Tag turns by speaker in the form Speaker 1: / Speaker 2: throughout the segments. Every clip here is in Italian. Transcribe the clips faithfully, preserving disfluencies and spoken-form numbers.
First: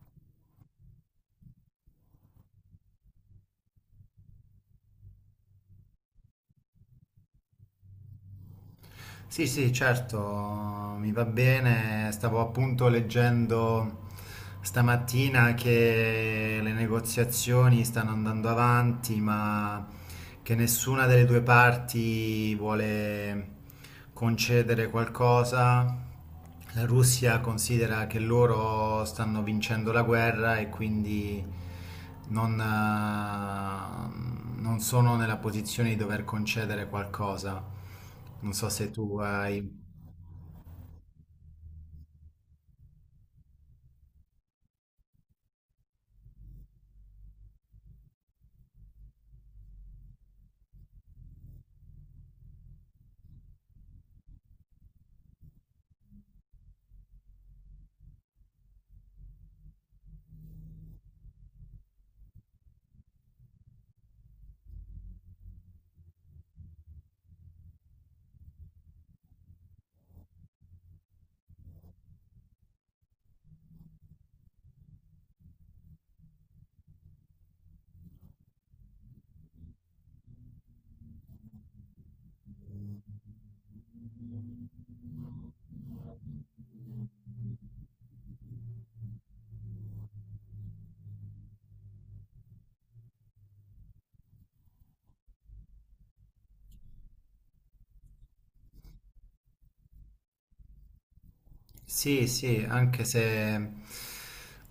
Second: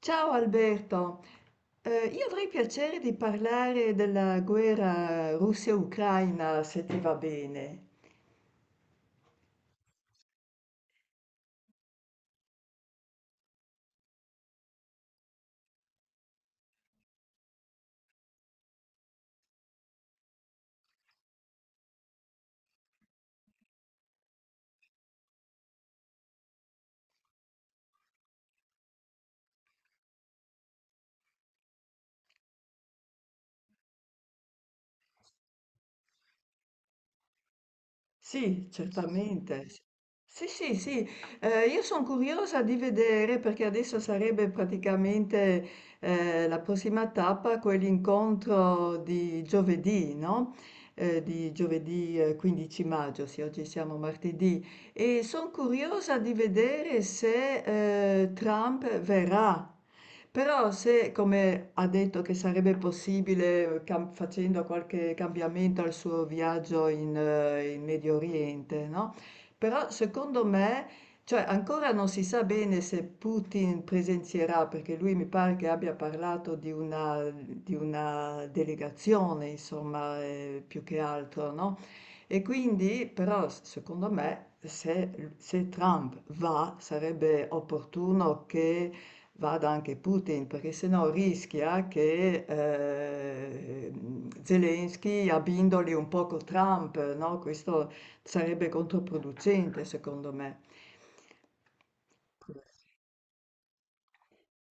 Speaker 1: Ciao Alberto, Eh, io avrei piacere di parlare della guerra Russia-Ucraina, se ti va bene.
Speaker 2: Sì, sì, certo, mi va bene. Stavo appunto leggendo stamattina che le negoziazioni stanno andando avanti, ma che nessuna delle due parti vuole concedere qualcosa. La Russia considera che loro stanno vincendo la guerra e quindi non, eh, non sono nella posizione di dover concedere qualcosa. Non
Speaker 1: Sì,
Speaker 2: so se tu
Speaker 1: certamente.
Speaker 2: hai...
Speaker 1: Sì, sì, sì, Eh, Io sono curiosa di vedere perché adesso sarebbe praticamente eh, la prossima tappa, quell'incontro di giovedì, no? Eh, di giovedì eh, quindici maggio, sì, oggi siamo martedì, e sono curiosa di vedere se eh, Trump verrà. Però se, come ha detto, che sarebbe possibile eh, cam- facendo qualche cambiamento al suo viaggio in, eh, in Medio Oriente, no? Però secondo me, cioè ancora non si sa bene se Putin presenzierà, perché lui mi pare che abbia parlato di una, di una delegazione, insomma, eh, più che altro, no? E quindi, però, s- secondo me, se, se Trump va, sarebbe opportuno che vada anche Putin, perché sennò rischia che eh, Zelensky abbindoli un poco Trump, no? Questo sarebbe controproducente, secondo me.
Speaker 2: Sì, sì, anche se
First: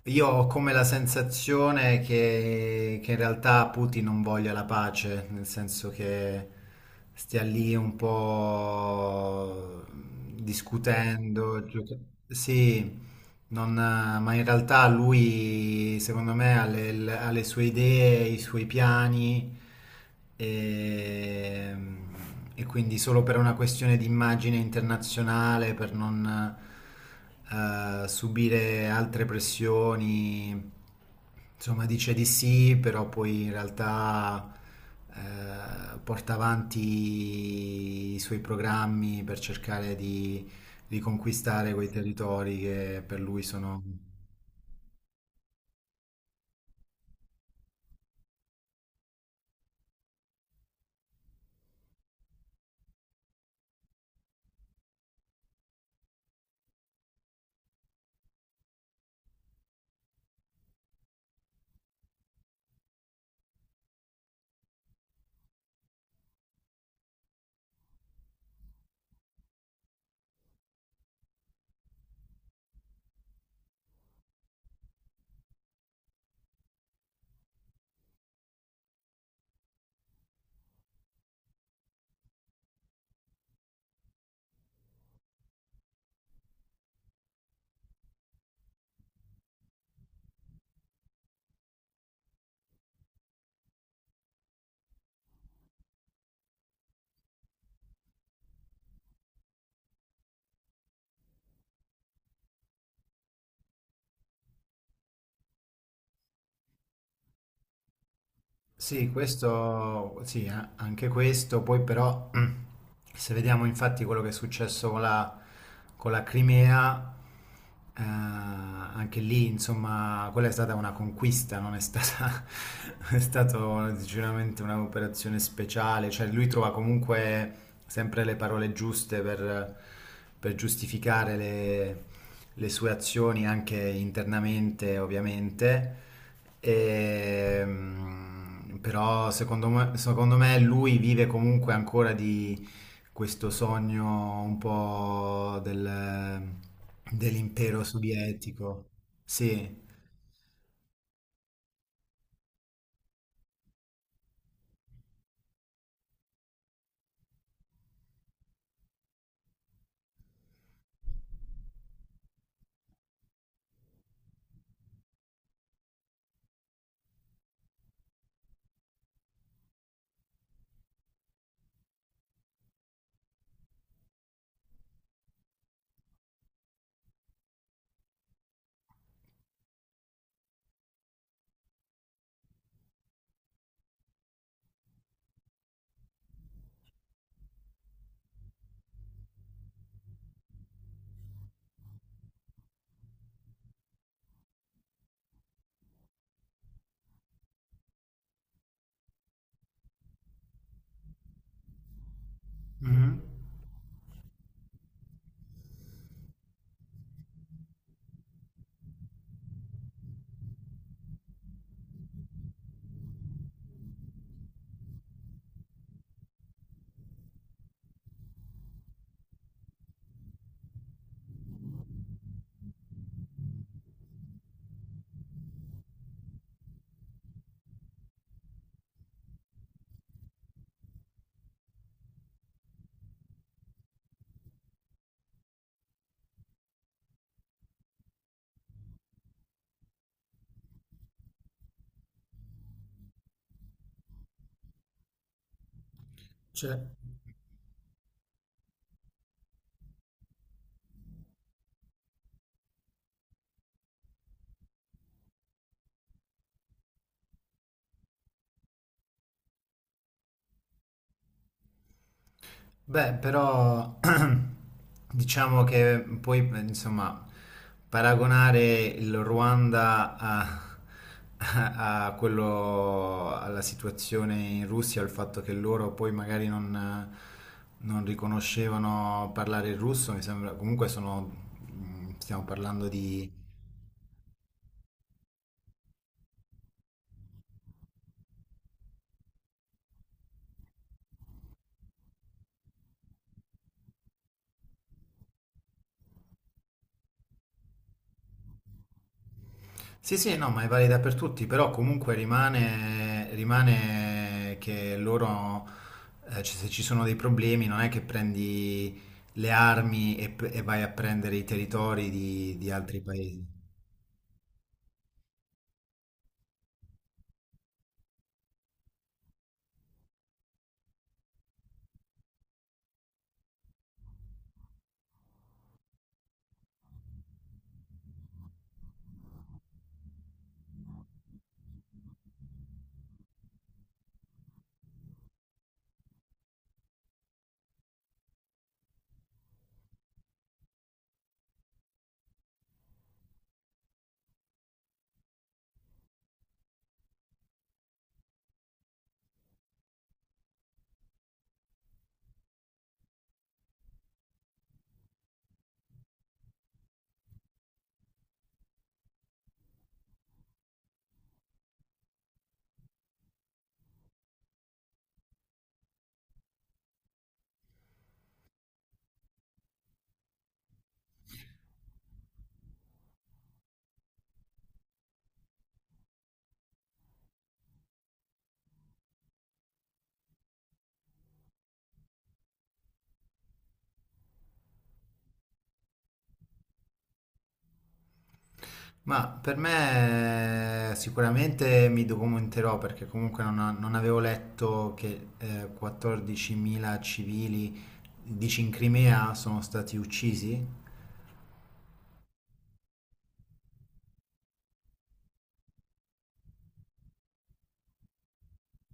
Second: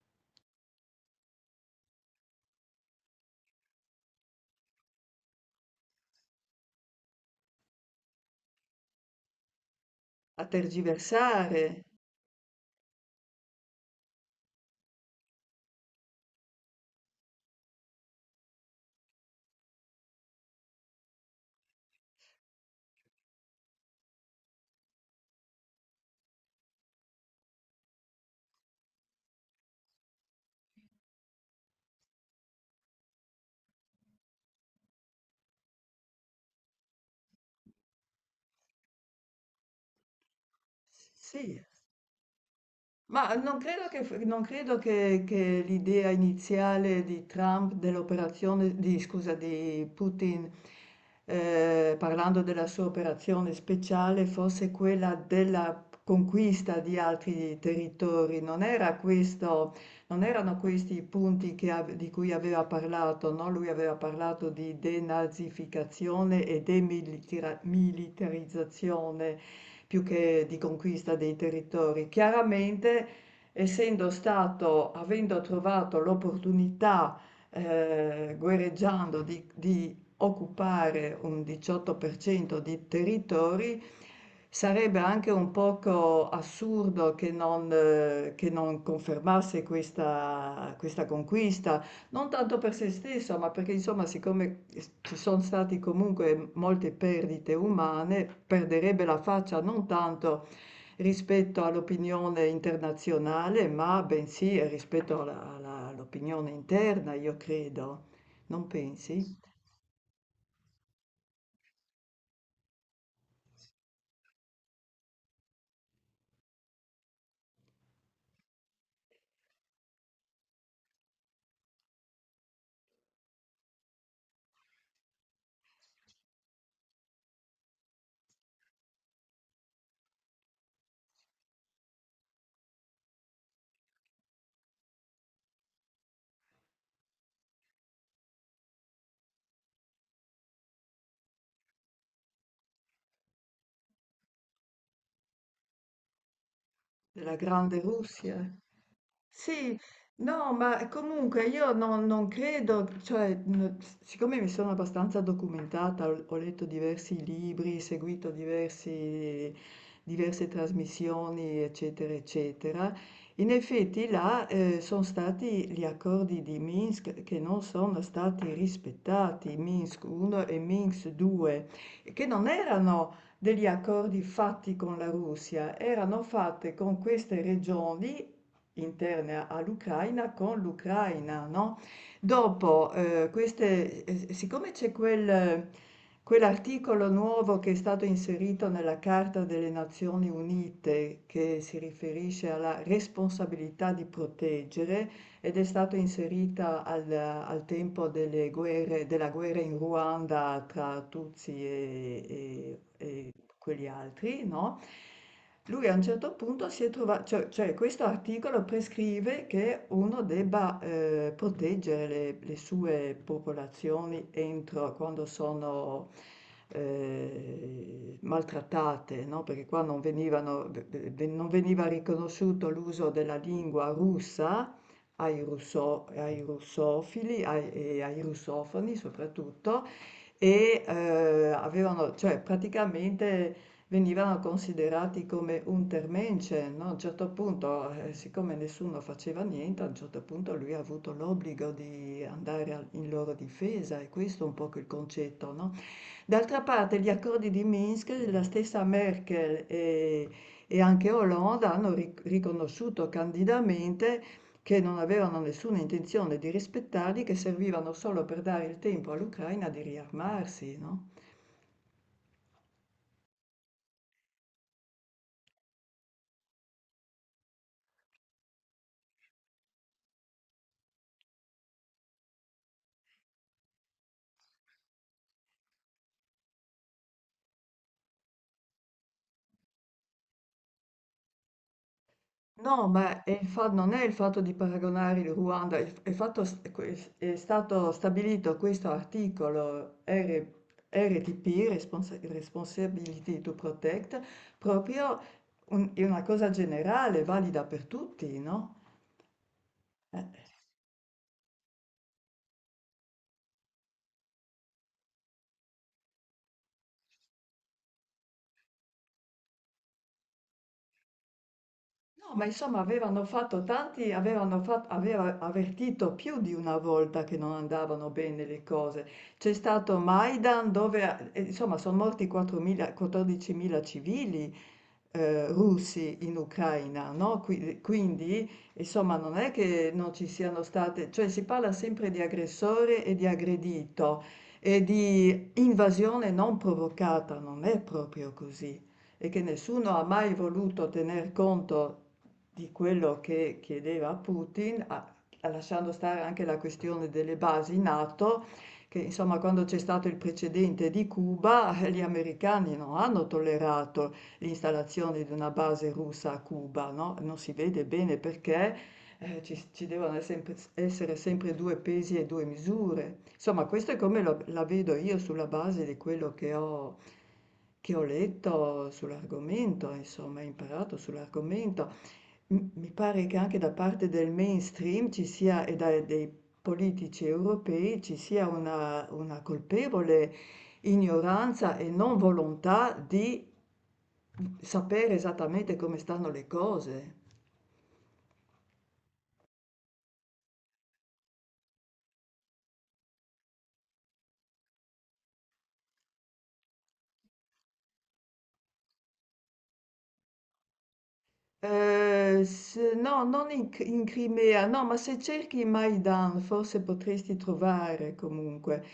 Speaker 2: io ho come la sensazione che, che in realtà Putin non voglia la pace, nel senso che stia lì un po'
Speaker 1: A
Speaker 2: discutendo.
Speaker 1: tergiversare,
Speaker 2: gioca- Sì, non, eh, ma in realtà lui, secondo me, ha le, l- ha le sue idee, i suoi piani e, e quindi solo per una questione di immagine internazionale, per non eh, subire altre pressioni, insomma, dice di sì, però poi in realtà eh, porta avanti i suoi programmi per cercare di
Speaker 1: sì.
Speaker 2: riconquistare quei territori che per
Speaker 1: Ma
Speaker 2: lui
Speaker 1: non
Speaker 2: sono...
Speaker 1: credo che, non credo che- che l'idea iniziale di Trump dell'operazione, di, scusa, di Putin, eh, parlando della sua operazione speciale, fosse quella della conquista di altri territori. Non era questo, non erano questi i punti che ave- di cui aveva parlato, no? Lui aveva parlato di denazificazione e demilitarizzazione più che di conquista dei territori. Chiaramente, essendo stato, avendo trovato l'opportunità, eh, guerreggiando di, di occupare un diciotto per cento di territori, sarebbe anche un poco assurdo che non, eh, che non confermasse questa questa conquista non tanto per se stesso, ma perché insomma, siccome ci sono state comunque molte perdite umane, perderebbe la faccia non tanto rispetto all'opinione internazionale, ma bensì rispetto alla- alla- all'opinione interna, io credo. Non
Speaker 2: Sì,
Speaker 1: pensi?
Speaker 2: questo, sì, eh, anche questo, poi però se vediamo infatti quello che è successo con la, con la Crimea, eh, anche lì insomma quella è stata una conquista, non è stata, è stata sicuramente un'operazione speciale, cioè lui trova comunque sempre le parole giuste per, per giustificare le, le sue azioni anche internamente ovviamente. E, però secondo me, secondo me lui vive comunque ancora di questo sogno un po' del-
Speaker 1: Della grande
Speaker 2: dell'impero
Speaker 1: Russia?
Speaker 2: sovietico.
Speaker 1: Sì,
Speaker 2: Sì.
Speaker 1: no, ma comunque io non, non credo, cioè, mh, siccome mi sono abbastanza documentata, ho, ho letto diversi libri, seguito diversi- diverse trasmissioni, eccetera, eccetera, in effetti là, eh, sono stati gli accordi di Minsk che non sono stati rispettati, Minsk uno e Minsk due, che non erano degli accordi fatti con la Russia, erano fatte con queste regioni interne all'Ucraina con l'Ucraina, no? Dopo, eh, queste, eh, siccome c'è quel, quell'articolo nuovo che è stato inserito nella Carta delle Nazioni Unite, che si riferisce alla responsabilità di proteggere ed è stato inserita al, al tempo delle guerre, della guerra in Ruanda tra Tutsi e, e-
Speaker 2: Mhm.
Speaker 1: e quegli altri, no? Lui a un certo punto si è trovato, cioè, cioè questo articolo prescrive che uno debba eh, proteggere le, le sue popolazioni entro quando sono eh, maltrattate, no? Perché qua non venivano- ve- non veniva riconosciuto l'uso della lingua russa ai, russo- ai russofili ai- e ai russofoni soprattutto, e eh, avevano, cioè praticamente venivano considerati come untermensch, no? A un certo punto, eh, siccome nessuno faceva niente, a un certo punto lui ha avuto l'obbligo di andare al- in loro difesa, e questo è un po' il concetto, no? D'altra
Speaker 2: Cioè.
Speaker 1: parte, gli accordi di Minsk, la stessa Merkel e, e anche Hollande hanno ric- riconosciuto candidamente che non avevano nessuna intenzione di rispettarli, che servivano solo per dare il tempo all'Ucraina di riarmarsi, no?
Speaker 2: Beh, però diciamo che poi, eh, insomma, paragonare il Ruanda a, a- a quello, alla situazione in Russia, al fatto che loro poi magari non, non riconoscevano parlare il russo, mi sembra, comunque sono, mm, stiamo
Speaker 1: No,
Speaker 2: parlando
Speaker 1: ma
Speaker 2: di
Speaker 1: è il fa- non è il fatto di paragonare il Ruanda, il- è, fatto s- que- è stato stabilito questo articolo R- RTP, Responsa- Responsibility to Protect, proprio un- è una cosa generale, valida per tutti, no?
Speaker 2: sì,
Speaker 1: Eh,
Speaker 2: sì, no, ma è valida per tutti, però comunque rimane, rimane che loro, eh, ci- se ci sono dei problemi, non è che prendi le armi e, p- e vai a prendere i territori
Speaker 1: no, ma
Speaker 2: di, di
Speaker 1: insomma
Speaker 2: altri
Speaker 1: avevano
Speaker 2: paesi.
Speaker 1: fatto tanti, avevano fatto, aveva avvertito più di una volta che non andavano bene le cose. C'è stato Maidan dove, eh, insomma, sono morti quattromila quattordicimila civili eh, russi in Ucraina, no? Qui- Quindi, insomma, non è che non ci siano state, cioè si parla sempre di aggressore e di aggredito e di invasione non provocata, non è proprio così. E che nessuno ha mai voluto tener conto di quello che chiedeva Putin, a- a lasciando stare anche la questione delle basi NATO, che insomma quando c'è stato il precedente di Cuba, eh, gli americani non hanno tollerato l'installazione di una base russa a Cuba, no? Non si vede bene perché eh, ci, ci devono sempre- essere sempre due pesi e due misure. Insomma, questo è come lo- la vedo io sulla base di quello che ho, che ho letto sull'argomento, insomma, imparato sull'argomento. M- Mi pare che anche da parte del mainstream ci sia e da- dei politici europei ci sia una, una colpevole ignoranza e non volontà di sapere esattamente come stanno le cose.
Speaker 2: Ma per me eh, sicuramente mi documenterò perché comunque non, non avevo letto che eh, quattordicimila civili, dici in Crimea, sono stati uccisi?
Speaker 1: Ehm, s no, non in C in Crimea, no, ma se cerchi Maidan forse potresti trovare comunque.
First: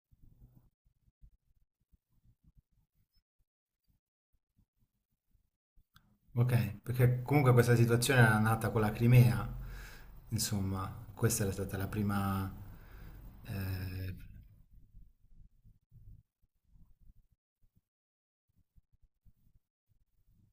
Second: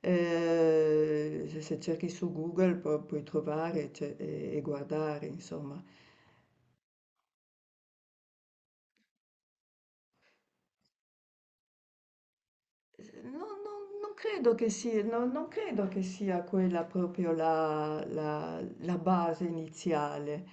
Speaker 1: Ehm, se se cerchi su Google pu puoi trovare ce e e guardare insomma.
Speaker 2: Ok, perché comunque questa situazione era nata con la Crimea, insomma, questa era stata la prima...
Speaker 1: Ehm, no non non
Speaker 2: Eh,
Speaker 1: credo che si no non credo che sia quella proprio la la la base iniziale.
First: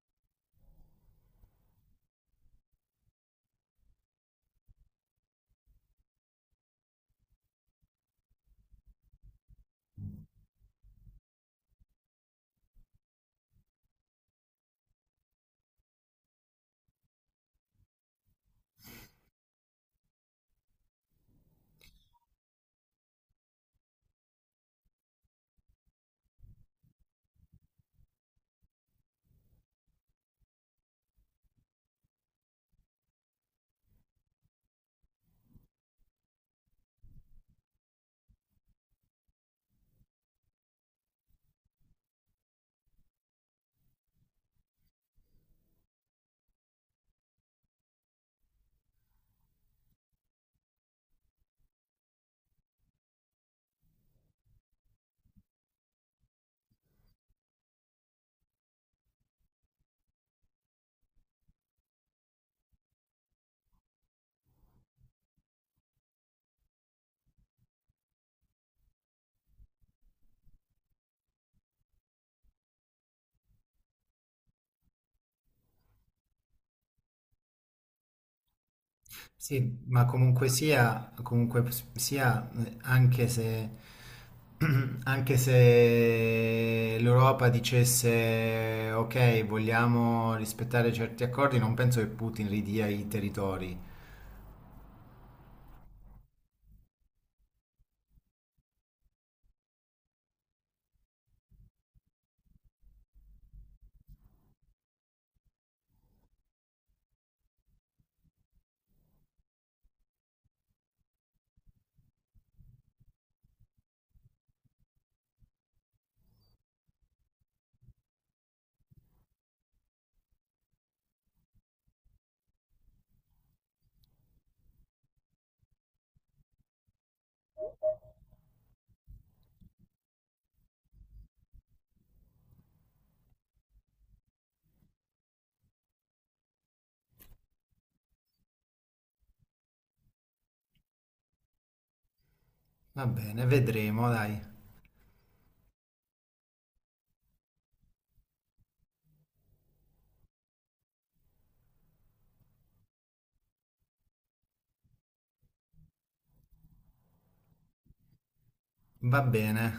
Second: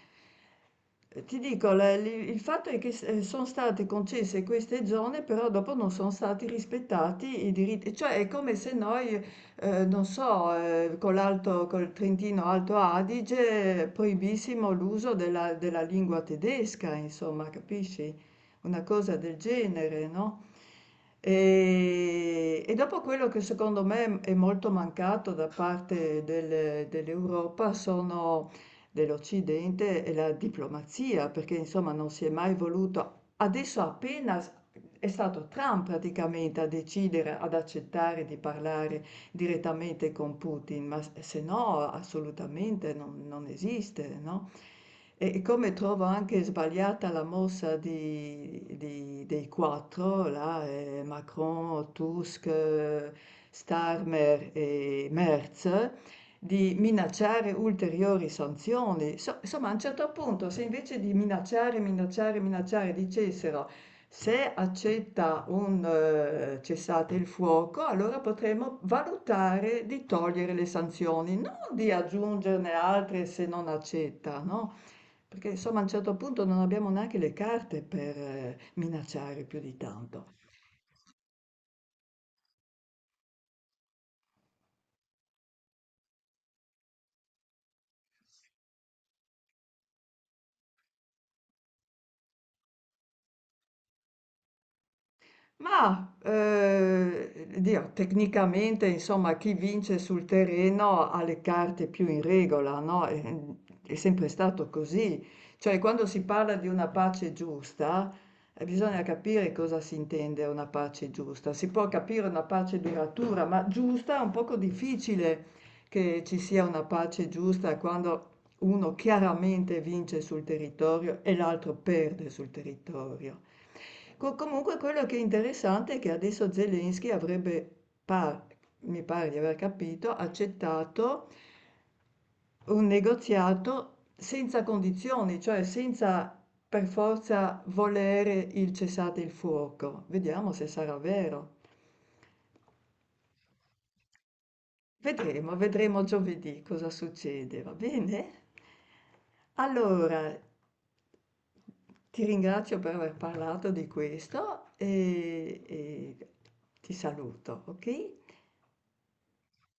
Speaker 1: Eh, Ti dico, la- li- il fatto è che s- eh, sono state concesse queste zone, però dopo non sono stati rispettati i diritti, cioè è come se noi, eh, non so, eh, con l'Alto, col Trentino Alto Adige eh, proibissimo l'uso della, della lingua tedesca, insomma, capisci? Una cosa del genere, no? E, e dopo quello che secondo me è molto mancato da parte del- dell'Europa sono dell'Occidente e la diplomazia, perché insomma non si è mai voluto. Adesso appena s- è stato Trump praticamente a decidere, ad accettare di parlare direttamente con Putin, ma s- se no assolutamente non, non esiste, no? E e come trovo anche sbagliata la mossa di- di- dei quattro, là, eh, Macron, Tusk, eh, Starmer e Merz, di minacciare ulteriori sanzioni. So- insomma, a un certo punto, se invece di minacciare, minacciare, minacciare, dicessero se accetta un eh, cessate il fuoco, allora potremmo valutare di togliere le sanzioni, non di aggiungerne altre se non accetta, no? Perché insomma a un certo punto non abbiamo neanche le carte per eh, minacciare più di
Speaker 2: sì, ma
Speaker 1: tanto.
Speaker 2: comunque sia, comunque s- sia, eh, anche se, anche se l'Europa dicesse ok, vogliamo rispettare certi accordi, non penso che Putin ridia i territori.
Speaker 1: Mah, ehm, Dio, tecnicamente insomma chi vince sul terreno ha le carte più in regola, no, ehm, è sempre stato così. Cioè quando si parla di una pace giusta, eh, bisogna capire cosa si intende una pace giusta. Si può capire una pace duratura, ma giusta è un poco difficile che ci sia una pace giusta quando uno chiaramente vince sul territorio e l'altro perde sul territorio. Co- comunque quello che è interessante è che adesso Zelensky avrebbe, par- mi pare di aver capito, accettato un negoziato senza condizioni, cioè senza per forza volere il cessate il fuoco. Vediamo se sarà vero.
Speaker 2: Va bene, vedremo, dai.
Speaker 1: Vedremo, vedremo giovedì cosa succede, va bene? Allora, ti ringrazio per aver parlato di questo e, e ti saluto, ok?
Speaker 2: Va bene.